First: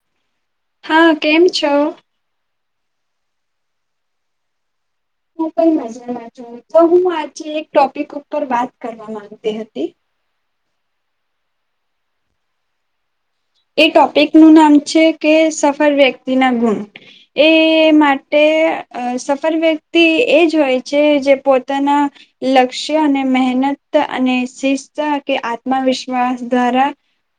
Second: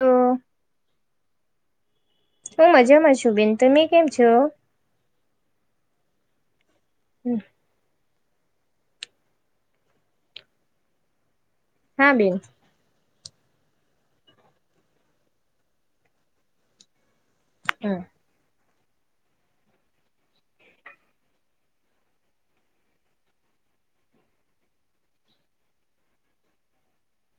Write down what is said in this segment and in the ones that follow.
લો. હા, કેમ છો? હું મજામાં છું બેન તમે કેમ છો? હું પણ મજામાં છું. તો હું આજે એક ટોપિક ઉપર વાત કરવા માંગતી હતી. હા બેન. એ ટોપિકનું નામ છે કે સફર વ્યક્તિના ગુણ. એ હા મા તે અહ સફળ વ્યક્તિ એ જ હોય છે જે પોતાના લક્ષ્ય અને મહેનત અને શિસ્ત કે આત્મવિશ્વાસ દ્વારા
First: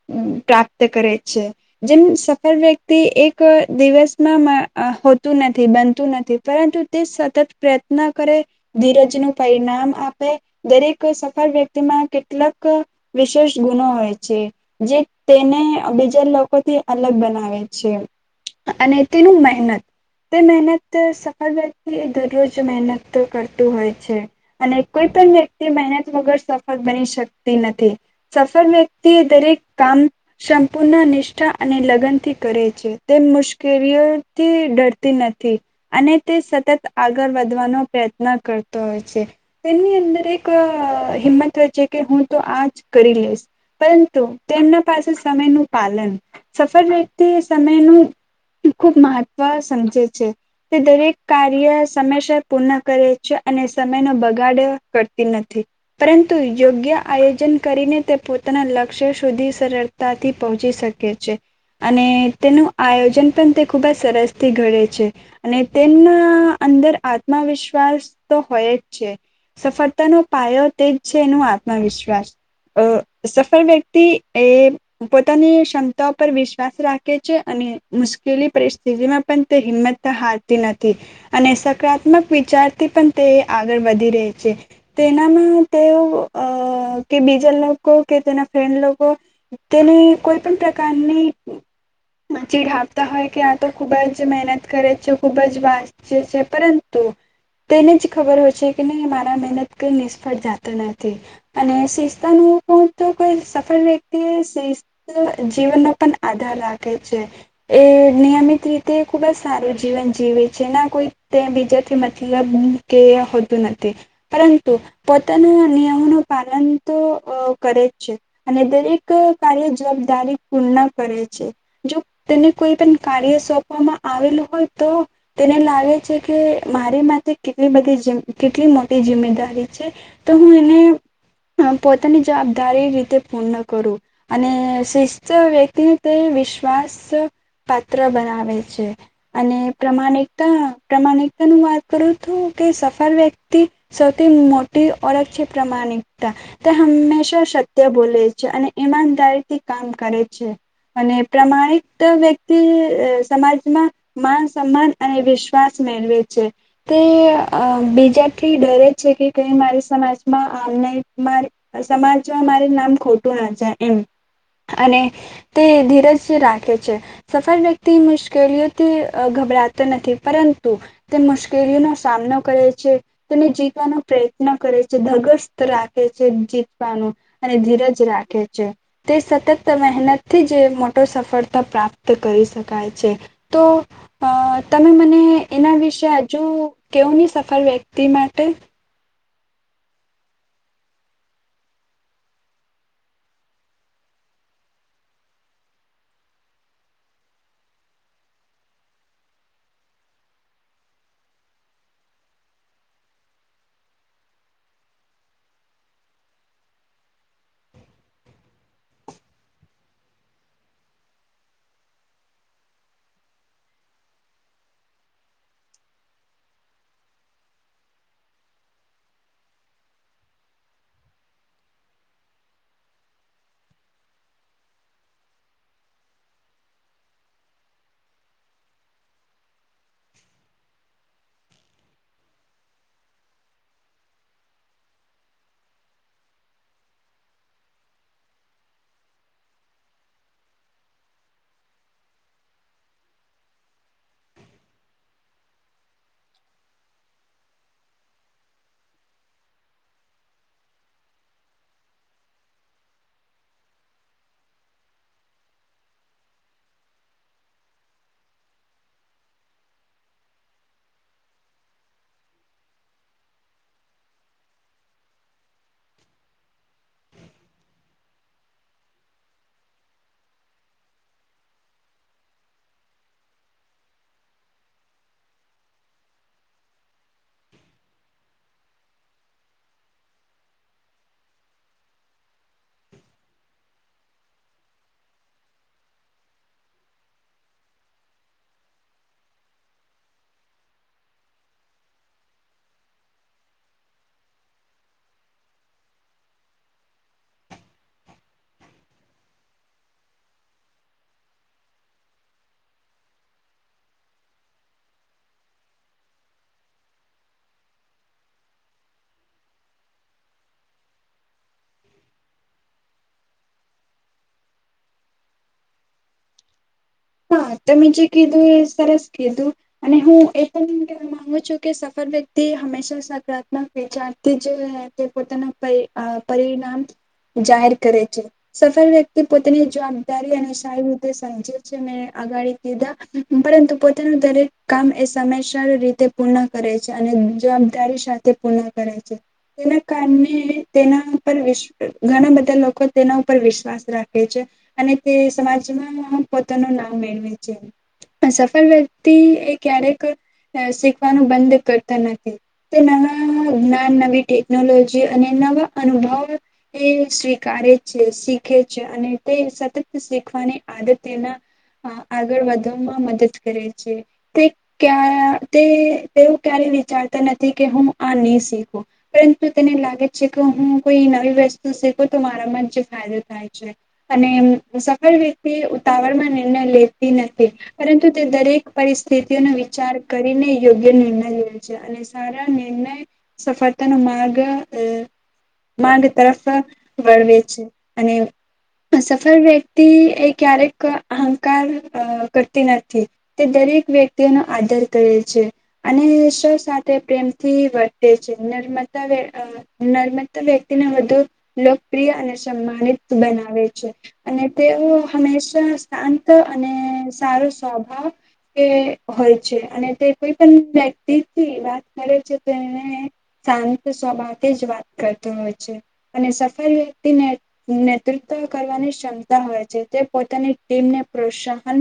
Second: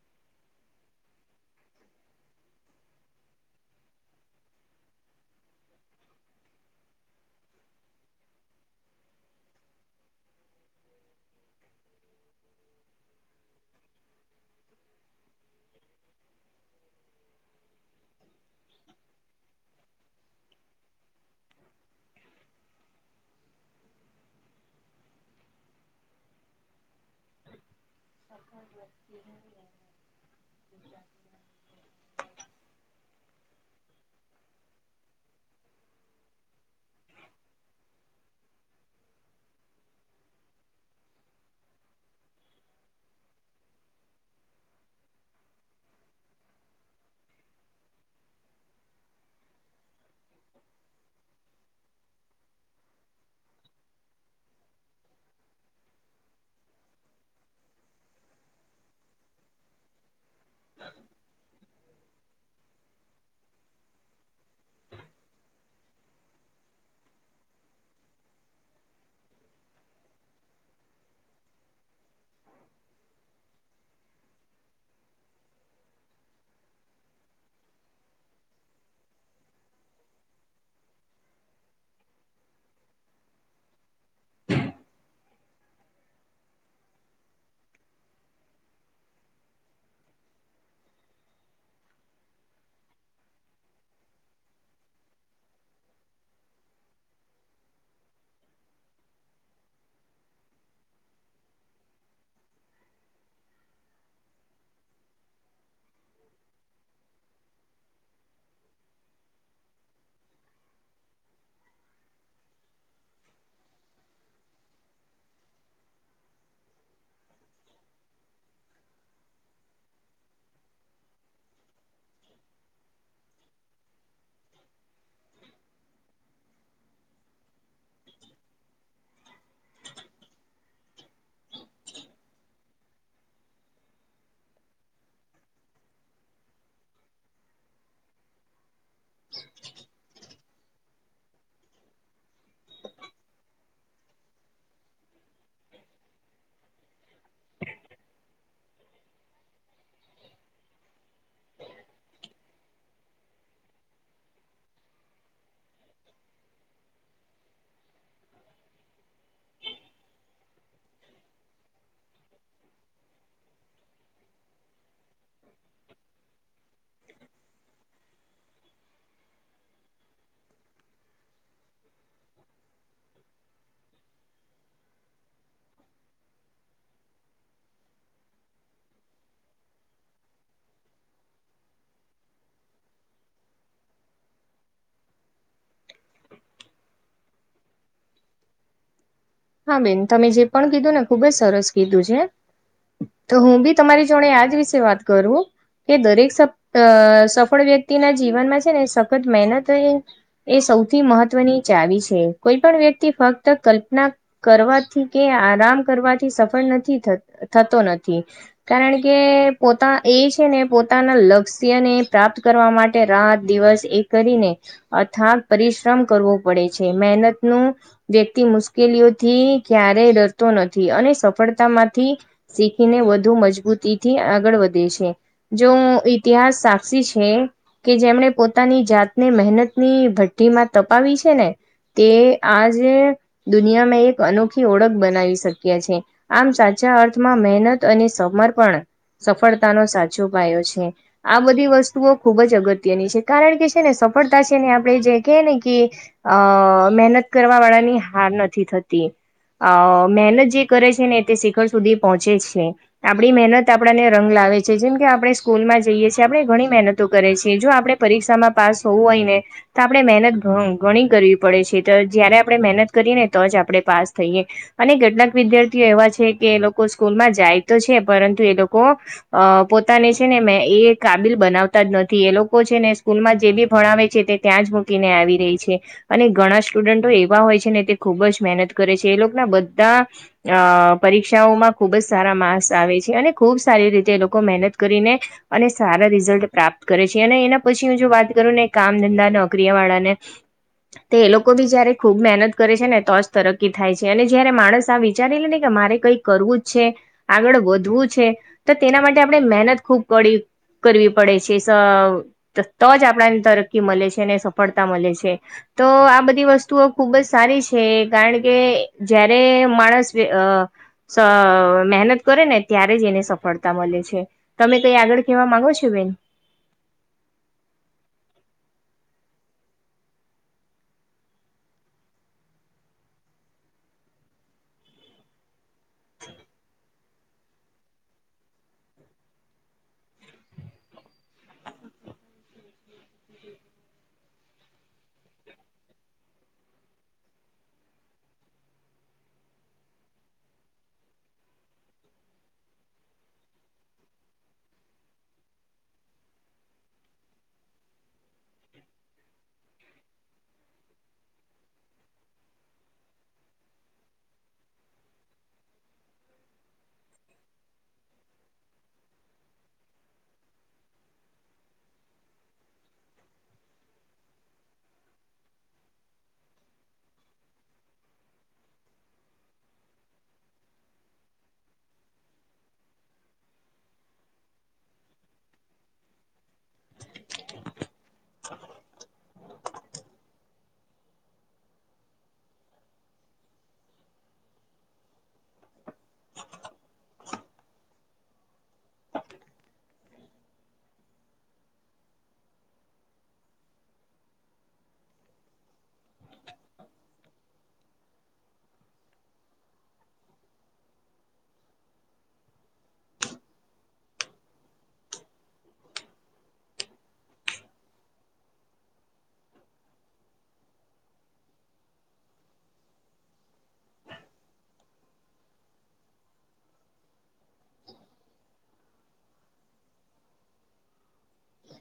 હમ્મ પ્રાપ્ત કરે છે. જેમ સફળ વ્યક્તિ એક દિવસમાંમાં હોતું નથી, બનતું નથી પરંતુ, ટે સતત પ્રયત્ન કરે ધીરજનું પરિણામ આપે. દરેક સફળ વ્યક્તિમાં કેટલાક વિશેષ ગુણો હોય છે, જે એને બીજા લોકોથી અલગ બનાવે છે, અને તેનું મહેનત. તે મહેનત સફળ વ્યક્તિ દરરોજ મહેનત તો કરતું હોય છે. અને કોઈ પણ વ્યક્તિ મહેનત વગર સફળ બની શકતી નથી. સફળ વ્યક્તિ એ દરેક કામ સંપૂર્ણ નિષ્ઠા અને લગ્નથી કરે છે. તે મુશ્કેલીઓથી ડરતી નથી. અને તે સતત આગળ વધવાનો પ્રયત્ન કરતો હોય છે. તેની અંદર એક હિંમત હોય છે કે હું તો આ જ કરી લઈશ. પરંતુ તેમના પાસે સમયનું પાલન. સફળ વ્યક્તિ એ સમયનું ખૂબ મહત્વ સમજે છે. તે દરેક કાર્ય સમયસર પૂર્ણ કરે છે અને સમયનો બગાડ કરતી નથી. પરંતુ યોગ્ય આયોજન કરીને તે પોતાના લક્ષ્ય સુધી સરળતાથી પહોંચી શકે છે. અને તેનું આયોજન પણ તે ખૂબ જ સરસથી ઘડે છે. અને તેમના અંદર આત્મવિશ્વાસ તો હોય જ છે. સફળતાનો પાયો તે જ છે એનું આત્મવિશ્વાસ. અ સફળ વ્યક્તિ એ પોતાની ક્ષમતા પર વિશ્વાસ રાખે છે અને મુશ્કેલ પરિસ્થિતિમાં પણ તે હિંમતને તો હારતી નથી. અને સકારાત્મક વિચારથી પણ તે આગળ વધી રે છે. તેનામાં તેઓ અ કે બીજા લોકો કે તેના ફ્રેન્ડ લો કો તેની કોઈ પણ પ્રકારની ચીઢાવતા હોય કે આ તો ખુબ જ મહેનત કરે છે, ખુબ જ વાચ ચે છે. પરંતુ, તેને જ ખબર હોય છે કે નહી મારા મહેનત કઈ નિષ્ફળ જાતું નથી. અને શિસ્તનું પણ કો તો કોઈ સ ફળ વ્યક્તિઓ શિસ્ત જીવનનો પણ આધાર રાખે છે. એ નિયમિત રીતે ખૂબ જ સારું જીવન જીવે છે. ના કોઈ તે બીજાથી મતલબ કેય હોતું નથી. પરંતુ, પોતાના નિયમોનું પાલન તો અ કરે જ છે. અને દરેક કાર્ય જવાબદારી પૂર્ણ કરે છે. જો તેને કોઈ પણ કાર્ય સોંપવામાં આવેલું હોય તો, તેને લાગે છે કે મારી માથે કેટલી મોટી જી કેટલી મોટી જિમ્મેદારી છે તો હું એને પોતાની અ જવાબદારી રીતે પૂર્ણ કરું, અને શિસ્ત વ્યક્તિને તે વિશ્વાસ પાત્ર બનાવે છે. અને પ્રમાણે તા પ્રમાણિકતા હું વાત કરું છું કે સફળ વ્યક્તિ સૌથી મોટી ઓળખ છે પ્રમાણિકતા. તે હંમેશા સત્ય બોલે છે અને ઈમાનદારીથી કામ કરે છે. અને પ્રમાણિક વ્યક્તિ અ સમાજમાં માન, સન્માન અને વિશ્વાસ મેળવે છે. તે અ બીજાથી ડરે જ છે કે કઈ મારી સમાજમાં આમને મારિ સમાજ મા નામ ખોટું ના છે એમ અને તે ધીરજ રાખે છે સફળ વ્યક્તિ મુશ્કેલીઓથી અ ગભરાતો નથી. પરંતુ, તે મુશ્કેલીઓનો સામનો કરે છે તેને જીતવાનો પ્રયત્ન કરે છે ધગસ રાખે છે જીતવાનું. અને ધીરજ રાખે છે. તે સતત મહેનતથી જ મોટો સફળતા પ્રાપ્ત કરી શકાય છે તો અ તમે મને એના વિશે હજુ કેવો ની સફર વ્યક્તિ માટે હા બેન તમે જે પણ કીધું ને ખુબજ સરસ કીધું છે તો હું બી તમારી જોડે આયાજ વિશે વાત કરું એ દરેક સ સફળ વ્યક્તિના જીવનમાં છે ને સખત મહેનત એ સૌથી મહત્વની ચાવી છે કોઈ પણ વ્યક્તિ ફક્ત કલ્પના કરવાથી કે આરામ કરવાથી સફળ નથી થતો નથી કારણ કે પોતા એ છે ને પોતાના લક્ષ્યને પ્રાપ્ત કરવા માટે રાત દિવસ એક કરીને અથાગ પરિશ્રમ કરવો પડે છે મહેનત નુ વ્યક્તિ મુશ્કેલીઓ થી ક્યારેય ડરતો નથી અને સફળતા માંથી શીખીને વધુ મજબૂતીથી આગળ વધે છે જો ઈતિહાસ સાક્ષી છે કે જેમણે પોતાની જાતને મહેનતની ભઠ્ઠીમાં તપાવી છે ને કે આજ દુનિયામાં એક અનોખી ઓળખ બનાવી શક્યા છે આમ સાચા અર્થમાં મહેનત અને સમર્પણ સફળતાનો સાચો પાયો છે આ બધી વસ્તુઓ ખૂબ જ અગત્યની છે કારણ કે છે ને સફળતા છે ને આપણે જે ક ને કે અ મહેનત કરવા વાળાની હાર નથી થતી અ મહેનત જે કરે છે ને તે શિખર સુધી પહોંચે છે આપણી મહેનત આપણાને રંગ લાવે છે જેમ કે આપણે સ્કૂલમાં જઈએ છીએ આપણે ઘણી મહેનતો કરે છીએ જો આપણે પરીક્ષામાં પાસ હોવું હોય ને તો આપણે મહેનત ગણી કરવી પડે છે તો જયારે આપણે મહેનત કરીએ ને તો જ આપણે પાસ થઈએ અને કેટલાક વિદ્યાર્થીઓ એવા છે કે એ લોકો સ્કૂલમાં જાય તો છે પરંતુ એ લોકો અ પોતાને છે ને મેં એ કાબિલ બનાવતા જ નથી એ લોકો છે ને સ્કૂલ માં જે બી ભણાવે છે તે ત્યાં જ મૂકીને આવી રહી છે અને ઘણા સ્ટુડન્ટો એવા હોય છે ને તે ખૂબ જ મહેનત કરે છે એ લોકો ના બધા અ પરીક્ષાઓમાં ખુબ જ સારા માર્ક્સ આવે છે અને ખૂબ સારી રીતે એ લોકો મહેનત કરીને અને સારા રિઝલ્ટ પ્રાપ્ત કરે છે અને એના પછી હું જો વાત કરું ને કામ ધંધા નોકરીયા વાળાને તો એ લોકો બી જયારે ખુબ મહેનત કરે છે ને તો તરકી થાય છે અને જયારે માણસ આ વિચારે લ ને કે મારે કઈ કરવું જ છે આગળ વધવું છે તો તેના માટે આપણે મહેનત ખૂબ પ કરવી પડે છે તો જ આપણાને તરકી મળે છે અનેને સફળતા મળે છે તો આ બધી વસ્તુઓ ખુબ જ સારી છે કારણ કે જયારે માણસ અ મહેનત કરે ને ત્યારે જ એને સફળતા મળે છે તમે કઈ આગળ ખહેવા માંગો છો બેન હા તોમેં જે કીધું એ સરસ કીધું અને હું એ પણ મામાંગુ છું કે સફળ વ્યક્તિ હંમેશા સકારાત્મક વિચારથી જ તે પોતાના પરિણામ જાહેર કરે છે સફળ વ્યક્તિ પોતાની જવાબદારી અને સારી રીતે સમજે પછી મે આગાળી કીધા પરંતુ પોતાનું દરેક કામ એ સમયસર રીતે પૂર્ણ કરે છે અને જવાબદારી સાથે પુર્ણ કરે છે તેના કારણે તેના પર વિશ ઘણા બધા લોકો તેના ઉપર વિશ્વાસ રાખે છે અને તે સમાજમાં પોતાનું નામ મેળવે છે પણ સફળ વ્યક્તિ એ ક્યારેક શીખવાનું બંધ કરતો નથી. તે નવા જ્ઞાન અને ટેકનોલોજી અને નવો અનુભવ એ સ્વીકારે છે, શીખે છે અને તે સાથે સતત શીખવાની આદત તેના આગળ વધવામાં મદદ કરે છે. તે કયા તે તે ક્યારેય વિચારતો નથી કે હું આ નય શીયખો. પરંતુ તમે માનો છે કે હું કોઈ નવી વસ્તુ શીખું તો મારામાં જે ફાયદો થાય છે. અને સફળ વ્યક્તિ ઉતાવળ માં નિર્ણય લેતી નથી. પરંતુ તે દરેક પરિસ્થિતિઓનો વિચાર કરીને યોગ્ય નિર્ણય લેય છે. અને સારા નિર્ણય સફળતા નો માર્ગ અ માગ તરફ પણ વળવે છે અને પણ સફર વ્યક્તિ એ ક્યારેક અ અહંકાર કરતી નથી તે દરેક વ્યક્તિઓનો આદર કરે છે. અને શૌ સાથે પ્રેમથી વર્તે છે [unintelligible] નર્મદા વ્યક્તિને વધુ લોકપ્રિય અને સમાનિત બનાવે છે. અને તેઓ હંમેશા શાંત અને સારો સ્વભાવ કે હોય છે અને તે કોઈ પણ વ્યક્તિથી વાત કરે છે તેને શાંત સ્વભાવ થી જ વાત કરતો હોય છે. અને સફળ વ્યક્તિને નેતૃત્વ કરવાની ક્ષમતા હોય છે તે પોતાની ટીમને પ્રોત્સાહન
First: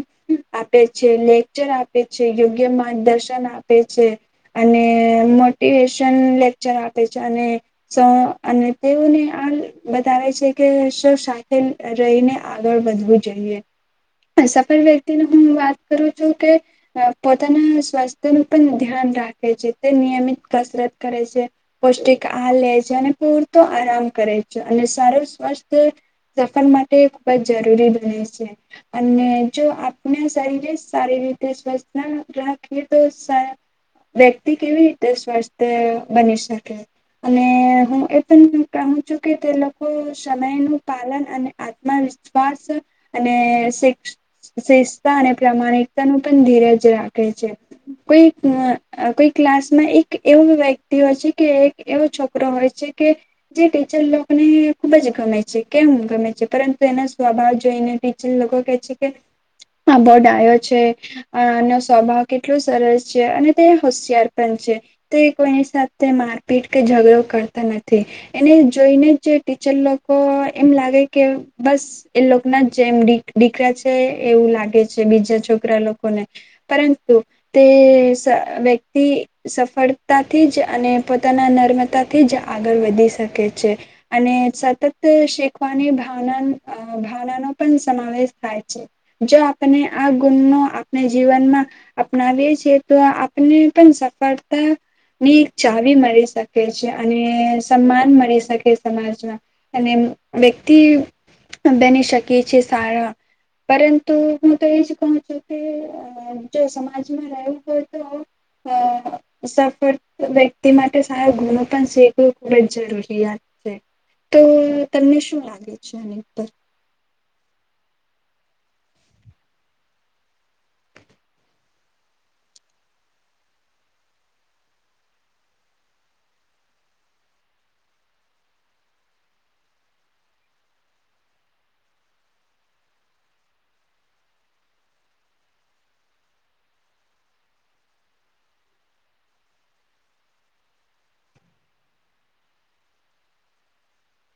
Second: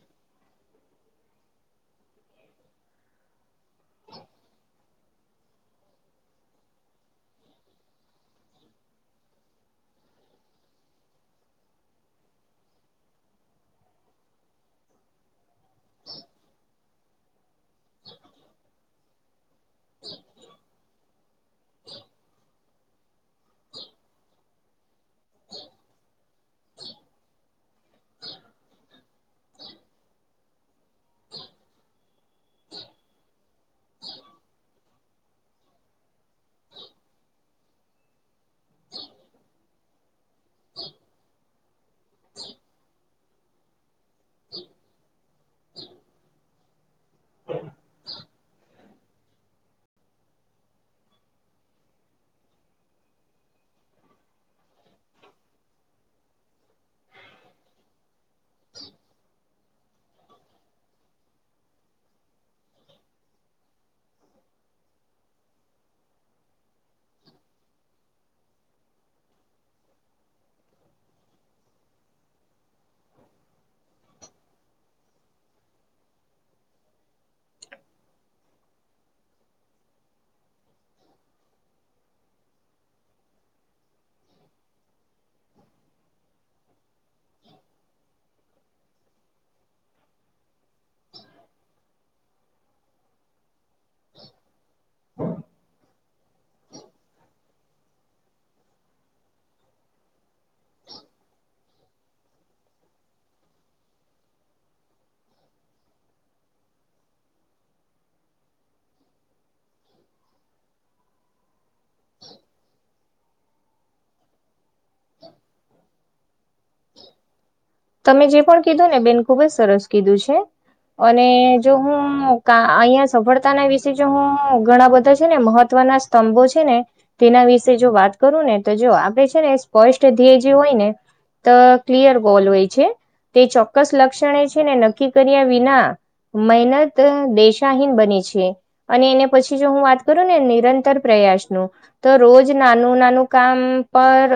આપે છે, લેક્ચર આપે છે, યોગ્ય માર્ગદર્શન આપે છે. અને મોટિવેશન લેક્ચર આપે છે અને સ અને તેઓને આ બતાવે છે કે શૌ સાથે રહીને આગળ વધવું. જયે પણ સફળ વ્યક્તિની હું વાત કરું છું કે પોતાના સ્વાસ્થ્યનું પણ ધ્યાન રાખે છે તે નિયમિત કસરત કરે છે. પૌષ્ટિક આ લે છે અને પૂરતો આરામ કરે છે અને સારું સ્વાસ્થય સફર માટે ખુબ જ જરૂરી રહે છે. અને જો આપણે શરીરે સારી રીતે સ્વસ્થ રહએ તો ઘણા તકલીફો સારા વ્યક્તિ કેવી રીતે સ્વસ્થ્ બની શકે? અને હું એ પણ કહું છું કે એ લોકો સમય નું પાલન અને આત્મવિશ્વાસ શ્વાસ અને શ્રેષ્ઠ શ્રેષ્ઠતા અને પ્રામાણિકતા નું પણ ધીરજ રાખે છે. કોઈ અ કોઈ ક્લાસ માં એક એવો વ્યક્તિ હસે કે એક એવો છોકરો છોકરો હોય છે કે જે ટીચર લોકને ખુબ જ ગમે છે કેમ ગમે છે પરંતુ એના સ્વભાવ જોઈને ટીચર લોકો કે છે કે આ બો ડાયો છે. અ એનો સ્વભાવ કેટલો સરસ છે અને તે હોશિયાર પણ છે. તે કોઈની સાથે મારપીટ કે ઝઘડો કરતો નથી. એને જોઈને જ ટીચર લોકો એમ લાગે કે બસ એ લોક ના જેમ દીકરા છે એવું લાગે છે બીજા છોકરા લોકોને પરંતુ તે વ્યક્તિ સફળતાથી જ અને પોતાના નર્મતા તે જ આગળ વધી શકે છે. અને સતત શીખવાની ભાવના અ ભાવ નો પણ સમાવેશ થાય છે. જો આપણે આ ગુણ આપણે જીવનમાં અપનાવીએ છીએ તો આપને સફળતની મળી શકે છે અને સન્માન મળી શકે સમાજમાં. અને વ્યક્તિ બેની ટકે છે સારા પરંતુ હું તો એજ કહ છું કે જો સમાજમાં રહેવું હોય તો અ સફળ વ્યક્તિ માટે સારો ગુનો પણ શીખવું ખૂબ જ જરૂરિયાત છે. તો તમને શું લાગે છે આની ઉપર? તમે જે પણ કીધું ને બેન ખુબ જ સરસ કીધું છે. અને જો હું કા અહીંયા સફળતાના વિશે જો હું ઘણા બધા છે ને મહત્વના સ્તંબો છે ને તેના વિશે જો વાત કરું ને તો જો આપડે છે ને સ્પષ્ટ ધ્યેય જે હોય ને તો ક્લિયર ગોલ હોય છે તે ચોક્કસ લક્ષણે છે ને નક્કી કર્યા વિના મહેનત દેશાહીન બને છે. અને એને પછી જો હું વાત કરું ને નિરંતર પ્રયાસ ન તો રોજ નાનું નાનું કામ પર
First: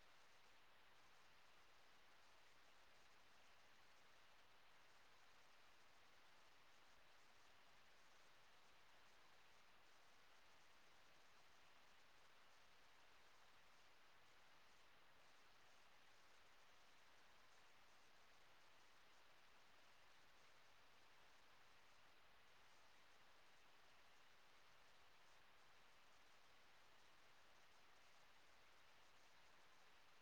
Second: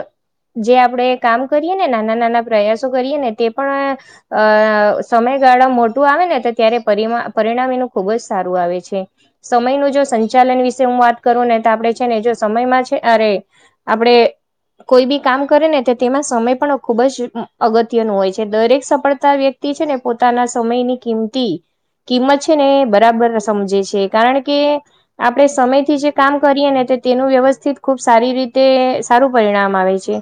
જે આપણેે કામ કરીએ ને નાના નાના પ્રયાસો કરીએ ને તે પણ અ સમયગાળા મોટું આવે ને તો ત્યારે પરિણામ એનું ખુબ જ સારું આવે છે. સમયનું જો સંચાલન વિશે હું વાત કરું ને તો આપડે છે ને જો સમયમાં છે અરે. આપણેે કોઈ બી કામ કરે ને તો તેમાં સમય પણ ખુબ જ અગત્યનું હોય છે દરેક સફળતા વ્યક્તિ છે ને પોતાના સમયની કિંમતી કિંમત છે ને એ બરાબર સમજે છે કારણ કે આપડણે સમયથી જે કામ કરીએ ને તેનું વ્યવસ્થિત ખુબ સારી રીતે સારું પરિણામ આવે છે.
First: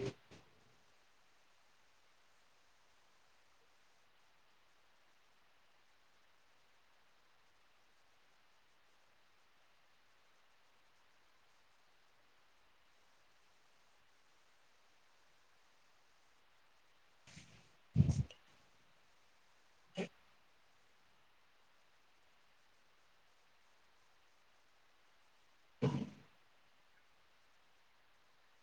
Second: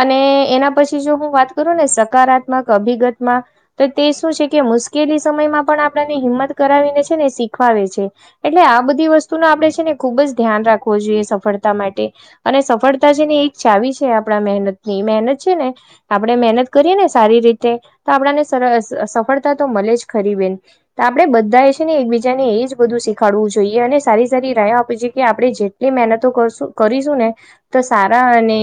અને એના પછી જો હું વાત કરું ને સકારાત્મક અભિગતમાં તો તે શું છે કે મુશ્કેલી સમયમાં પણ આપણને હિંમત કરાવીને છે ને શીખવાવેે છે. એટલે આ બધી વસ્તુ ન આપણે છે ને ખુબ જ ધ્યાન રાખવો જોઈએ સફળતા માટે અને સફળતા છે ને એક ચાવી છે આપણા મહેનત ની મહેનત છે ને આપણે મહેનત કરીએ ને સારી રીતે તો આપણને સફળતા તો મળે જ ખરી બેન તો આપડે બધા એ છે ને એકબીજા ને એજ બધું શીખાડવું જોઈએ અને સારી સારી રાહ આપ કે આપડે જેટલી મહેનતો કરશું કરીશું ને તો સારા અને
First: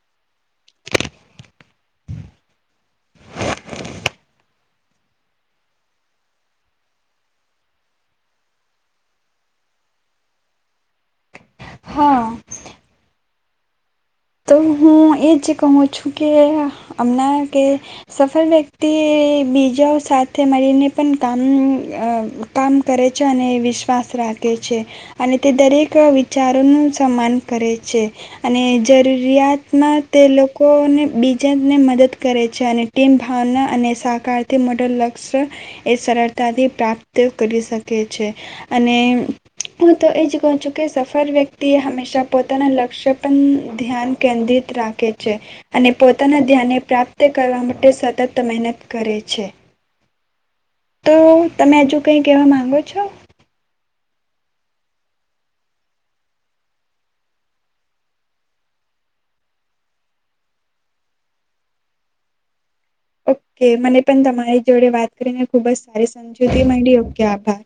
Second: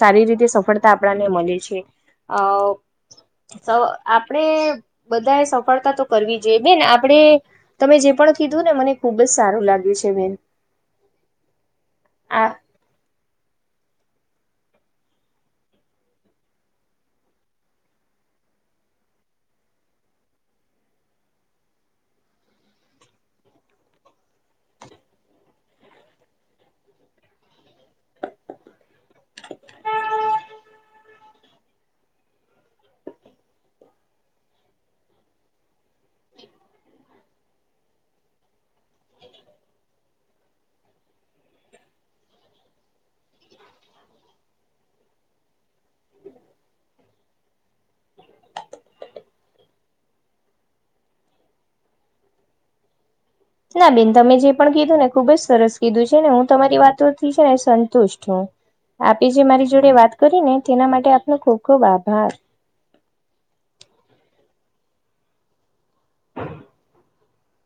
સારી રીતે સફળતા આપણને મળે છે. અ. અ આપરે બધાએ સફળતા તો કરવી જોઈએ બેન આપણે તમે જે પણ કીધું ને મને ખુબ જ સારું લાગ્યું છે બેન હા આ તો હું એ જ કહું છું કે અમણાં કે સફળ વ્યક્તિએ બીજાઓ સાથે મળીને પણ કામ અ. કામ કરે છે અને વિશ્વાસ રાખે છે. અને તે દરેક વિચારોનું સન્માન કરે છે અને જરૂરિયાતમાં તે લોકોને બી જેને મદદ કરે છે અને ટીમ ભાવના અને સહકારથી મોટો લક્ષ્ય એ સરળતાથી પ્રાપ્ત કરી શકે છે અને હું તો એ જ કહું છું કે સફર વ્યક્તિએ હંમેશા પોતાના લક્ષ્ય પણ ધ્યાન કેન્દ્રિત રાખે છે. અને પોતાના ધ્યાનને પ્રાપ્ત કરવા માટે સતત મહેનત કરે છે. તો તમે હજુ કંઈ કહેવા માગો છો? ના બેન તમે જે પણ કીધું ને ખુબ જ સરસ કીધું છે ને હું તમારી વાતોથી છે ને સંતુષ્ટ હું. આપી જે મારી જોડે વાત કરી ને તેના માટે આપનો ખુબ ખુબ આભાર. ઓકે મને પણ તમારી જોડે વાત કરીને ખુબ જ સારી સમજૂતી માંડી ઓકે આભાર.